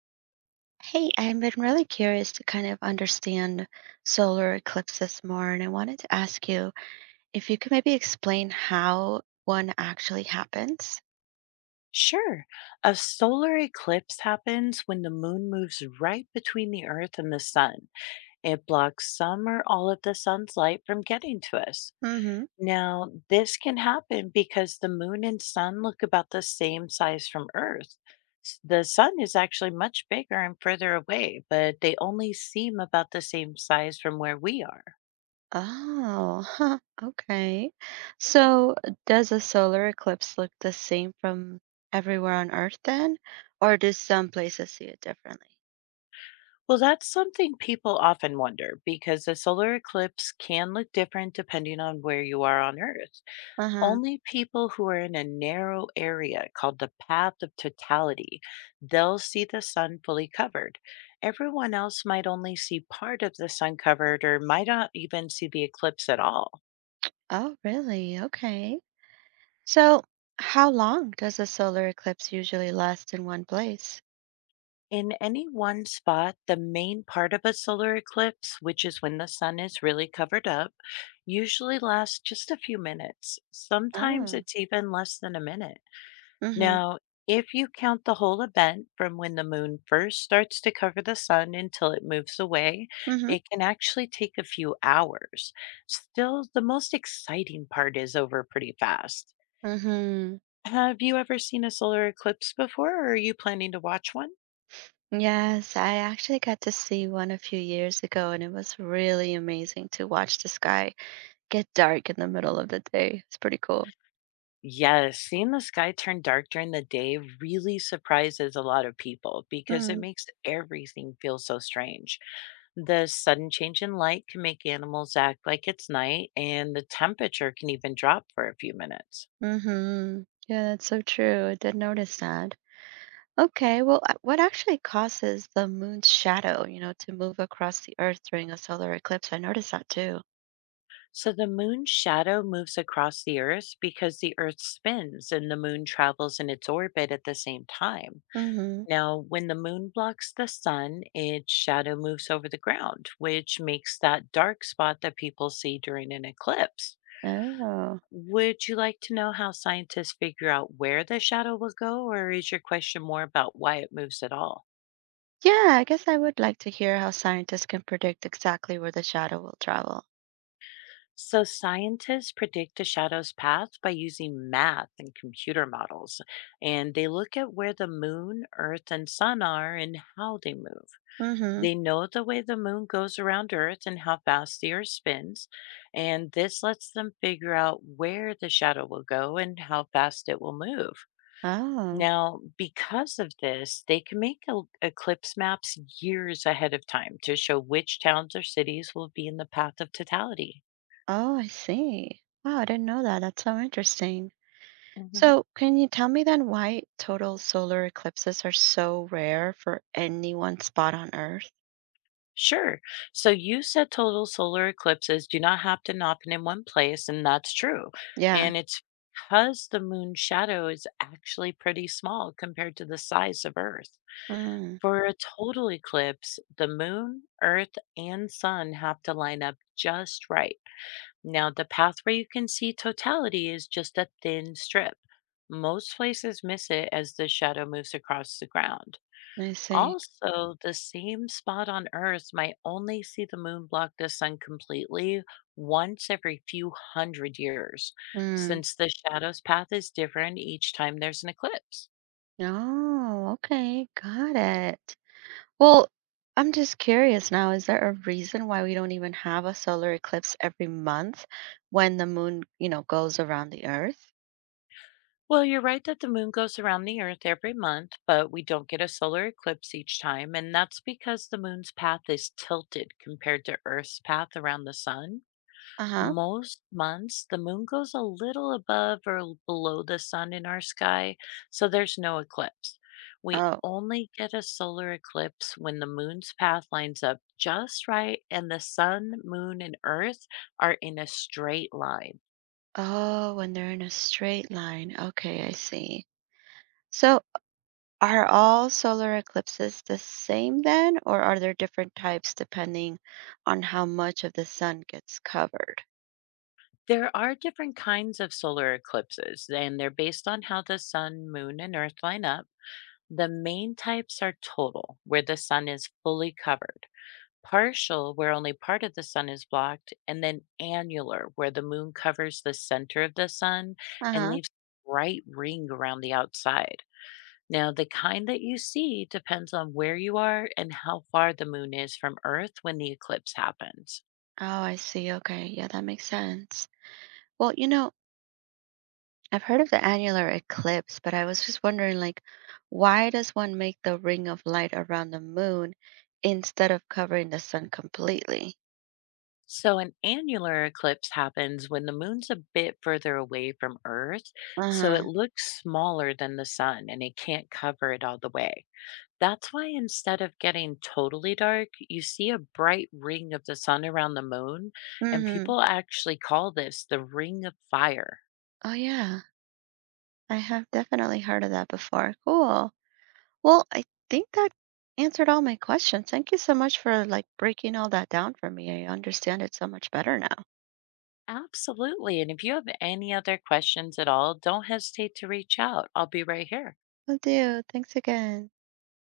Hey, I've been really curious to kind of understand solar eclipses more, and I wanted to ask you if you could maybe explain how one actually happens. Sure. A solar eclipse happens when the moon moves right between the Earth and the sun. It blocks some or all of the sun's light from getting to us. Mm-hmm. Now, this can happen because the moon and sun look about the same size from Earth. The sun is actually much bigger and further away, but they only seem about the same size from where we are. Oh, huh, okay. So, does a solar eclipse look the same from everywhere on Earth then, or do some places see it differently? Well, that's something people often wonder because a solar eclipse can look different depending on where you are on Earth. Uh-huh. Only people who are in a narrow area called the path of totality, they'll see the sun fully covered. Everyone else might only see part of the sun covered or might not even see the eclipse at all. Oh, really? Okay. So, how long does a solar eclipse usually last in one place? In any one spot, the main part of a solar eclipse, which is when the sun is really covered up, usually lasts just a few minutes. Sometimes Oh. it's even less than a minute. Mm-hmm. Now, if you count the whole event from when the moon first starts to cover the sun until it moves away, Mm-hmm. it can actually take a few hours. Still, the most exciting part is over pretty fast. Hmm. Have you ever seen a solar eclipse before, or are you planning to watch one? Yes, I actually got to see one a few years ago, and it was really amazing to watch the sky get dark in the middle of the day. It's pretty cool. Yes, seeing the sky turn dark during the day really surprises a lot of people because it Mm. makes everything feel so strange. The sudden change in light can make animals act like it's night, and the temperature can even drop for a few minutes. Mm-hmm. Yeah, that's so true. I did notice that. Okay, well, what actually causes the moon's shadow, to move across the Earth during a solar eclipse? I noticed that too. So, the moon's shadow moves across the Earth because the Earth spins and the moon travels in its orbit at the same time. Mm-hmm. Now, when the moon blocks the sun, its shadow moves over the ground, which makes that dark spot that people see during an eclipse. Oh. Would you like to know how scientists figure out where the shadow will go, or is your question more about why it moves at all? Yeah, I guess I would like to hear how scientists can predict exactly where the shadow will travel. So, scientists predict the shadow's path by using math and computer models, and they look at where the moon, earth, and sun are and how they move. Mm-hmm. They know the way the moon goes around Earth and how fast the Earth spins, and this lets them figure out where the shadow will go and how fast it will move. Oh. Now, because of this, they can make eclipse maps years ahead of time to show which towns or cities will be in the path of totality. Oh, I see. Wow, I didn't know that. That's so interesting. Mhm. So, can you tell me then why total solar eclipses are so rare for any one spot on Earth? Sure. So you said total solar eclipses do not happen often in one place, and that's true. Yeah. And it's because the moon's shadow is actually pretty small compared to the size of Earth. Mm. For a total eclipse, the moon, Earth, and sun have to line up just right. Now, the path where you can see totality is just a thin strip. Most places miss it as the shadow moves across the ground. I see. Also, the same spot on Earth might only see the moon block the sun completely once every few hundred years, Mm. since the shadow's path is different each time there's an eclipse. Oh, okay. Got it. Well, I'm just curious now, is there a reason why we don't even have a solar eclipse every month when the moon, goes around the Earth? Well, you're right that the moon goes around the Earth every month, but we don't get a solar eclipse each time, and that's because the moon's path is tilted compared to Earth's path around the sun. Uh-huh. Most months, the moon goes a little above or below the sun in our sky, so there's no eclipse. We Oh. only get a solar eclipse when the moon's path lines up just right and the sun, moon, and earth are in a straight line. Oh, when they're in a straight line. Okay, I see. So, are all solar eclipses the same then, or are there different types depending on how much of the sun gets covered? There are different kinds of solar eclipses, and they're based on how the sun, moon, and earth line up. The main types are total, where the sun is fully covered. Partial, where only part of the sun is blocked, and then annular, where the moon covers the center of the sun Uh and huh. leaves a bright ring around the outside. Now, the kind that you see depends on where you are and how far the moon is from Earth when the eclipse happens. Oh, I see. Okay. Yeah, that makes sense. Well, I've heard of the annular eclipse, but I was just wondering, like, why does one make the ring of light around the moon instead of covering the sun completely? So, an annular eclipse happens when the moon's a bit further away from Earth, Uh so huh. it looks smaller than the sun and it can't cover it all the way. That's why instead of getting totally dark, you see a bright ring of the sun around the moon, and Mm hmm. people actually call this the ring of fire. Oh, yeah. I have definitely heard of that before. Cool. Well, I think that answered all my questions. Thank you so much for like breaking all that down for me. I understand it so much better now. Absolutely. And if you have any other questions at all, don't hesitate to reach out. I'll be right here. I do. Thanks again.